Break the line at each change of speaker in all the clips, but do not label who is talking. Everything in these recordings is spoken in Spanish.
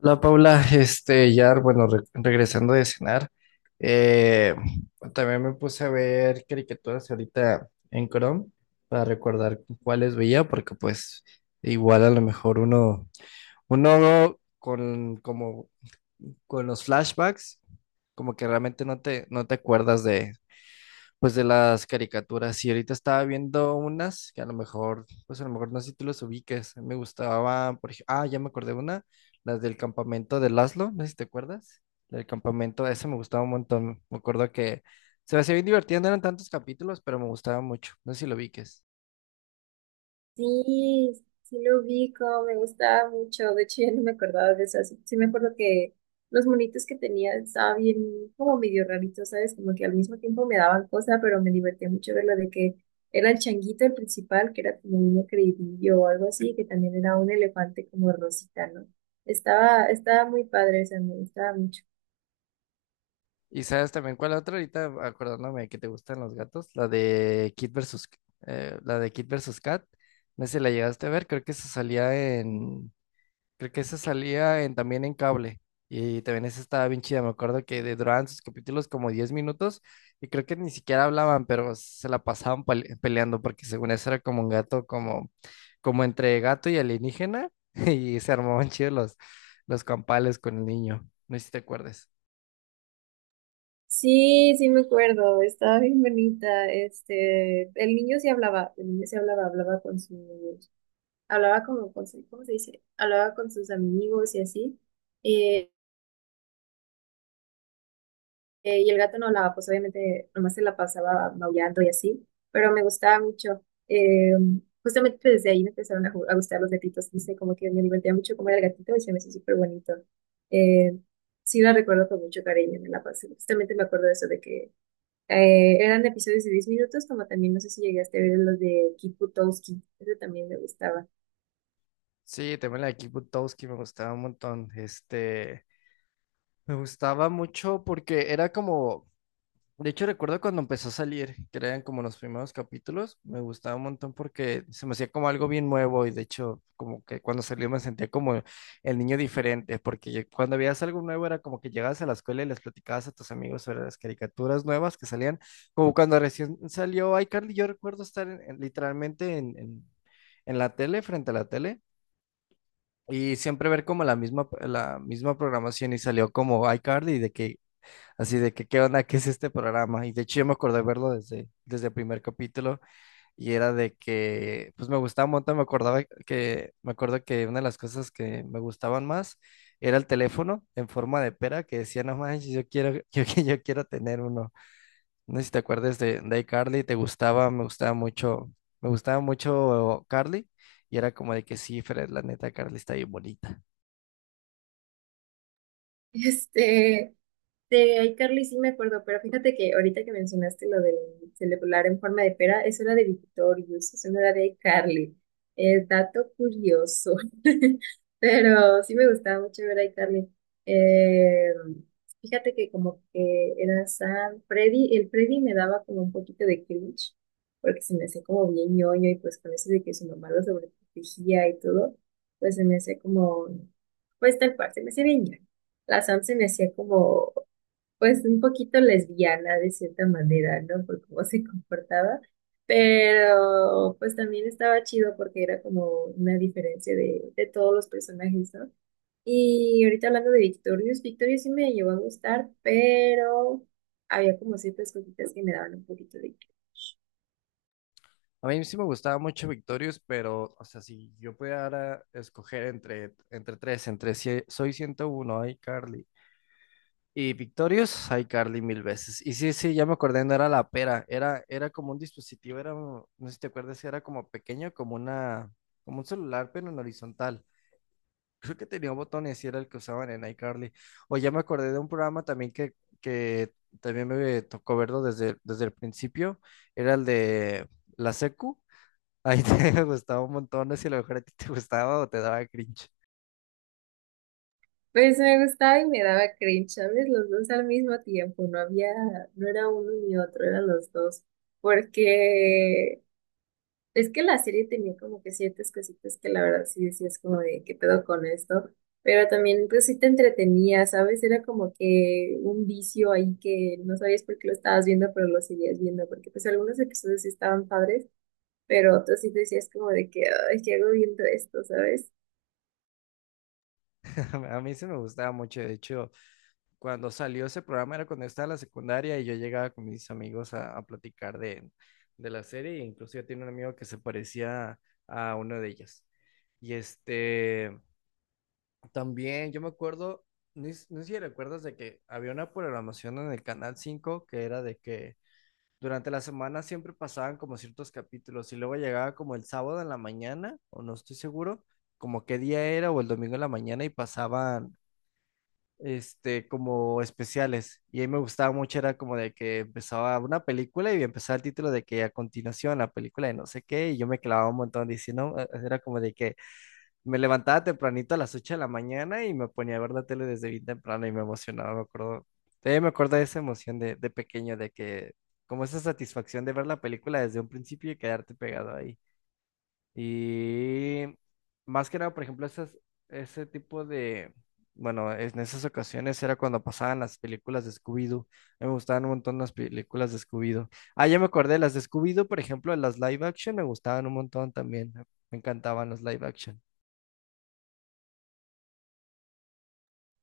Hola Paula, ya, bueno, regresando de cenar. eh, También me puse a ver caricaturas ahorita en Chrome para recordar cuáles veía, porque pues igual a lo mejor uno con, como, con los flashbacks, como que realmente no te acuerdas de, pues de las caricaturas, y ahorita estaba viendo unas que a lo mejor, pues a lo mejor no sé si tú los ubiques. Me gustaba, por ejemplo, ah, ya me acordé de una, las del campamento de Laszlo, no sé si te acuerdas. La del campamento, esa me gustaba un montón. Me acuerdo que se me hacía bien divertida, no eran tantos capítulos, pero me gustaba mucho. No sé si lo ubiques.
Sí, sí lo ubico, me gustaba mucho. De hecho, ya no me acordaba de eso. Sí, sí me acuerdo que los monitos que tenía estaban bien, como medio raritos, ¿sabes? Como que al mismo tiempo me daban cosas, pero me divertía mucho ver lo de que era el changuito el principal, que era como un creidillo o algo así, que también era un elefante como rosita, ¿no? Estaba muy padre, o sea, me gustaba mucho.
Y sabes también cuál otra ahorita, acordándome que te gustan los gatos, la de Kid versus Cat. No sé si la llegaste a ver, creo que se salía en. Creo que esa salía también en cable. Y también esa estaba bien chida. Me acuerdo que duraban sus capítulos como 10 minutos y creo que ni siquiera hablaban, pero se la pasaban peleando porque según eso era como un gato, como entre gato y alienígena y se armaban chidos los campales con el niño. No sé si te acuerdas.
Sí, sí me acuerdo, estaba bien bonita. Este, el niño sí hablaba, el niño sí hablaba, hablaba con sus hablaba como con su, ¿cómo se dice? Hablaba con sus amigos y así. eh, y el gato no hablaba, pues obviamente nomás se la pasaba maullando y así, pero me gustaba mucho. eh, Justamente pues, desde ahí me empezaron a gustar los gatitos, no sé, como que me divertía mucho comer al gatito y se me hizo súper bonito. Eh, sí la recuerdo con mucho cariño, me la pasé. Justamente me acuerdo de eso, de que eran episodios de 10 minutos, como también no sé si llegaste a ver los de Kip Butowski, ese también me gustaba.
Sí, también la de Kick Buttowski me gustaba un montón. Me gustaba mucho porque era como. De hecho, recuerdo cuando empezó a salir, que eran como los primeros capítulos, me gustaba un montón porque se me hacía como algo bien nuevo y de hecho, como que cuando salió me sentía como el niño diferente, porque cuando veías algo nuevo era como que llegabas a la escuela y les platicabas a tus amigos sobre las caricaturas nuevas que salían, como cuando recién salió iCarly. Yo recuerdo estar literalmente en la tele, frente a la tele. Y siempre ver como la misma programación y salió como iCarly de que. Así de que, ¿qué onda? ¿Qué es este programa? Y de hecho yo me acordé verlo desde el primer capítulo y era de que, pues me gustaba un montón, me acuerdo que una de las cosas que me gustaban más era el teléfono en forma de pera que decía, no manches, yo quiero, yo quiero tener uno. No sé si te acuerdas de iCarly, te gustaba, me gustaba mucho Carly y era como de que sí, Fred, la neta, Carly está bien bonita.
Este, de iCarly sí me acuerdo, pero fíjate que ahorita que mencionaste lo del celular en forma de pera, eso era de Victorious, eso no era de iCarly. Dato curioso. Pero sí me gustaba mucho ver a iCarly. Eh, Fíjate que como que era San Freddy, el Freddy me daba como un poquito de cringe, porque se me hacía como bien ñoño y pues con eso de que su mamá lo sobreprotegía y todo, pues se me hacía como, pues tal cual, se me hacía bien ñoño. La Sam se me hacía como pues un poquito lesbiana de cierta manera, ¿no? Por cómo se comportaba, pero pues también estaba chido porque era como una diferencia de todos los personajes, ¿no? Y ahorita hablando de Victorious, sí me llegó a gustar, pero había como ciertas cositas que me daban un poquito de cringe.
A mí sí me gustaba mucho Victorious, pero, o sea, si yo pudiera escoger entre tres, entre si- Soy 101, iCarly, y Victorious, iCarly mil veces. Y sí, sí, ya me acordé, no era la pera, era como un dispositivo, no sé si te acuerdas, si era como pequeño, como una, como un celular, pero en horizontal. Creo que tenía botones y era el que usaban en iCarly. O ya me acordé de un programa también que también me tocó verlo desde el principio, era el de la secu ahí te gustaba un montón, no sé si a lo mejor a ti te gustaba o te daba cringe.
Pues me gustaba y me daba cringe, ¿sabes? Los dos al mismo tiempo, no había, no era uno ni otro, eran los dos porque es que la serie tenía como que ciertas cositas que la verdad sí decías como de qué pedo con esto, pero también pues sí te entretenía, ¿sabes? Era como que un vicio ahí que no sabías por qué lo estabas viendo, pero lo seguías viendo, porque pues algunos episodios sí estaban padres, pero otros sí decías como de que, ay, ¿qué hago viendo esto, ¿sabes?
A mí sí me gustaba mucho, de hecho, cuando salió ese programa era cuando estaba en la secundaria y yo llegaba con mis amigos a platicar de la serie, e incluso yo tenía un amigo que se parecía a uno de ellas. Y este, también yo me acuerdo, no sé si recuerdas de que había una programación en el Canal 5 que era de que durante la semana siempre pasaban como ciertos capítulos y luego llegaba como el sábado en la mañana, o no estoy seguro, como qué día era o el domingo en la mañana y pasaban este como especiales y a mí me gustaba mucho era como de que empezaba una película y empezaba el título de que a continuación la película de no sé qué y yo me clavaba un montón diciendo, era como de que me levantaba tempranito a las 8 de la mañana y me ponía a ver la tele desde bien temprano y me emocionaba, me acuerdo. Todavía me acuerdo de esa emoción de pequeño, de que, como esa satisfacción de ver la película desde un principio y quedarte pegado ahí. Y más que nada, por ejemplo, esas, ese tipo de, bueno, en esas ocasiones era cuando pasaban las películas de Scooby-Doo. A mí me gustaban un montón las películas de Scooby-Doo. Ah, ya me acordé, las de Scooby-Doo, por ejemplo, las live action me gustaban un montón también. Me encantaban las live action.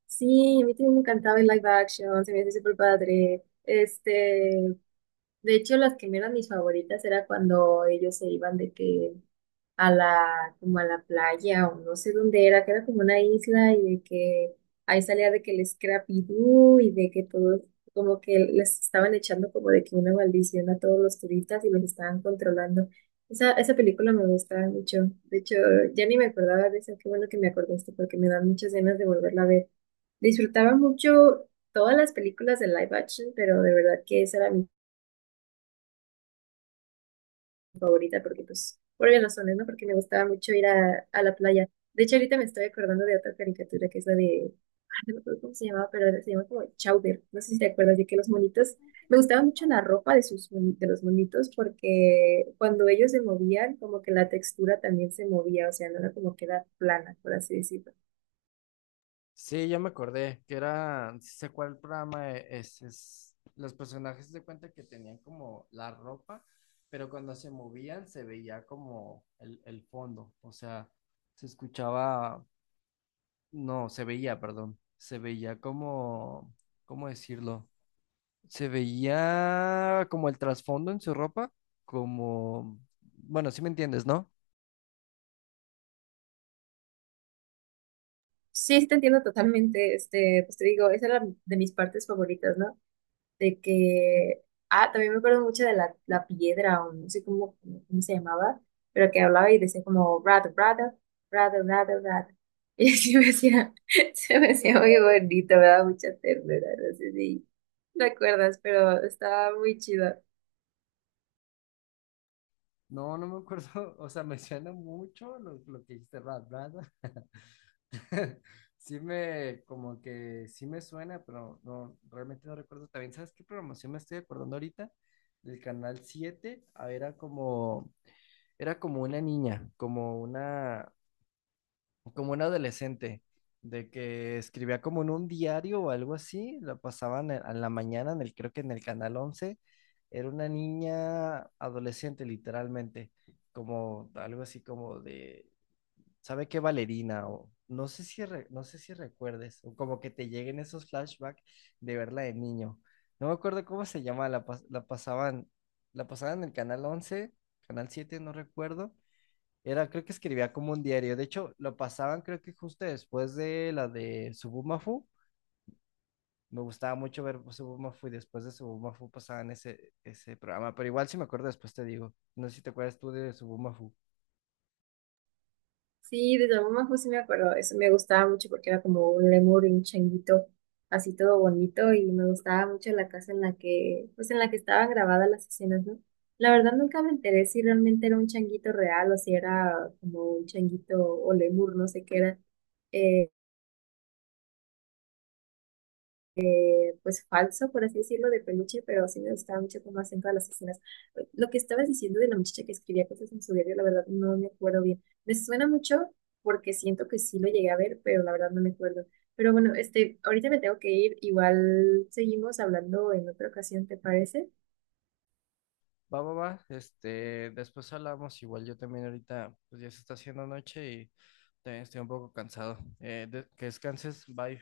Sí, a mí también me encantaba el live action, se me hacía súper padre. De hecho, las que me eran mis favoritas era cuando ellos se iban de que a la, como a la playa o no sé dónde era, que era como una isla y de que ahí salía de que el Scrappy Doo y de que todos como que les estaban echando como de que una maldición a todos los turistas y los estaban controlando. Esa película me gustaba mucho. De hecho, ya ni me acordaba de esa. Qué bueno que me acordaste porque me dan muchas ganas de volverla a ver. Disfrutaba mucho todas las películas de live action, pero de verdad que esa era mi favorita porque, pues, por obvias razones, ¿no? Porque me gustaba mucho ir a la playa. De hecho, ahorita me estoy acordando de otra caricatura que es la de, ay, no me acuerdo cómo se llamaba, pero se llama como Chowder. No sé si te acuerdas de que los monitos, me gustaba mucho la ropa de de los monitos porque cuando ellos se movían, como que la textura también se movía, o sea, no era como que era plana, por así decirlo.
Sí, ya me acordé, que era, sí sé cuál programa es, los personajes de cuenta que tenían como la ropa, pero cuando se movían se veía como el fondo, o sea, se escuchaba, no, se veía, perdón, se veía como, ¿cómo decirlo? Se veía como el trasfondo en su ropa, como, bueno, sí me entiendes, ¿no?
Sí, sí te entiendo totalmente, este, pues te digo, esa era de mis partes favoritas, ¿no? De que, ah, también me acuerdo mucho de la piedra, o no sé cómo, cómo se llamaba, pero que hablaba y decía como, rato, rato, rato, rato, rato. Y así me hacía, se me hacía muy bonito, me daba mucha ternura, no sé si te acuerdas, pero estaba muy chido.
No, no me acuerdo, o sea, me suena mucho lo que dijiste, Rat Brand. Sí me, como que sí me suena, pero no, realmente no recuerdo. También, ¿sabes qué programación me estoy acordando ahorita? Del canal 7. Ah, era como una niña, como una, como un adolescente, de que escribía como en un diario o algo así, la pasaban a la mañana, en el, creo que en el Canal 11. Era una niña adolescente literalmente, como algo así como de, ¿sabe qué? Valerina, o no sé si, no sé si recuerdes, o como que te lleguen esos flashbacks de verla de niño. No me acuerdo cómo se llama, la, la pasaban en el Canal 11. Canal 7 no recuerdo. Era, creo que escribía como un diario. De hecho, lo pasaban, creo que justo después de la de Subumafu. Me gustaba mucho ver Subumafu y después de Subumafu pasaban ese programa. Pero igual si me acuerdo después te digo. No sé si te acuerdas tú de Subumafu.
Sí, de Yamamojo sí me acuerdo, eso me gustaba mucho porque era como un lemur y un changuito, así todo bonito y me gustaba mucho la casa en la que, pues en la que estaban grabadas las escenas, ¿no? La verdad nunca me enteré si realmente era un changuito real o si era como un changuito o lemur, no sé qué era. eh, pues falso, por así decirlo, de peluche, pero sí me gustaba mucho cómo hacen todas las escenas. Lo que estabas diciendo de la muchacha que escribía cosas en su diario, la verdad no me acuerdo bien. Me suena mucho porque siento que sí lo llegué a ver, pero la verdad no me acuerdo. Pero bueno, este, ahorita me tengo que ir, igual seguimos hablando en otra ocasión, ¿te parece?
Va, va, va. Este, después hablamos. Igual yo también ahorita, pues ya se está haciendo noche y también estoy un poco cansado. Que descanses. Bye.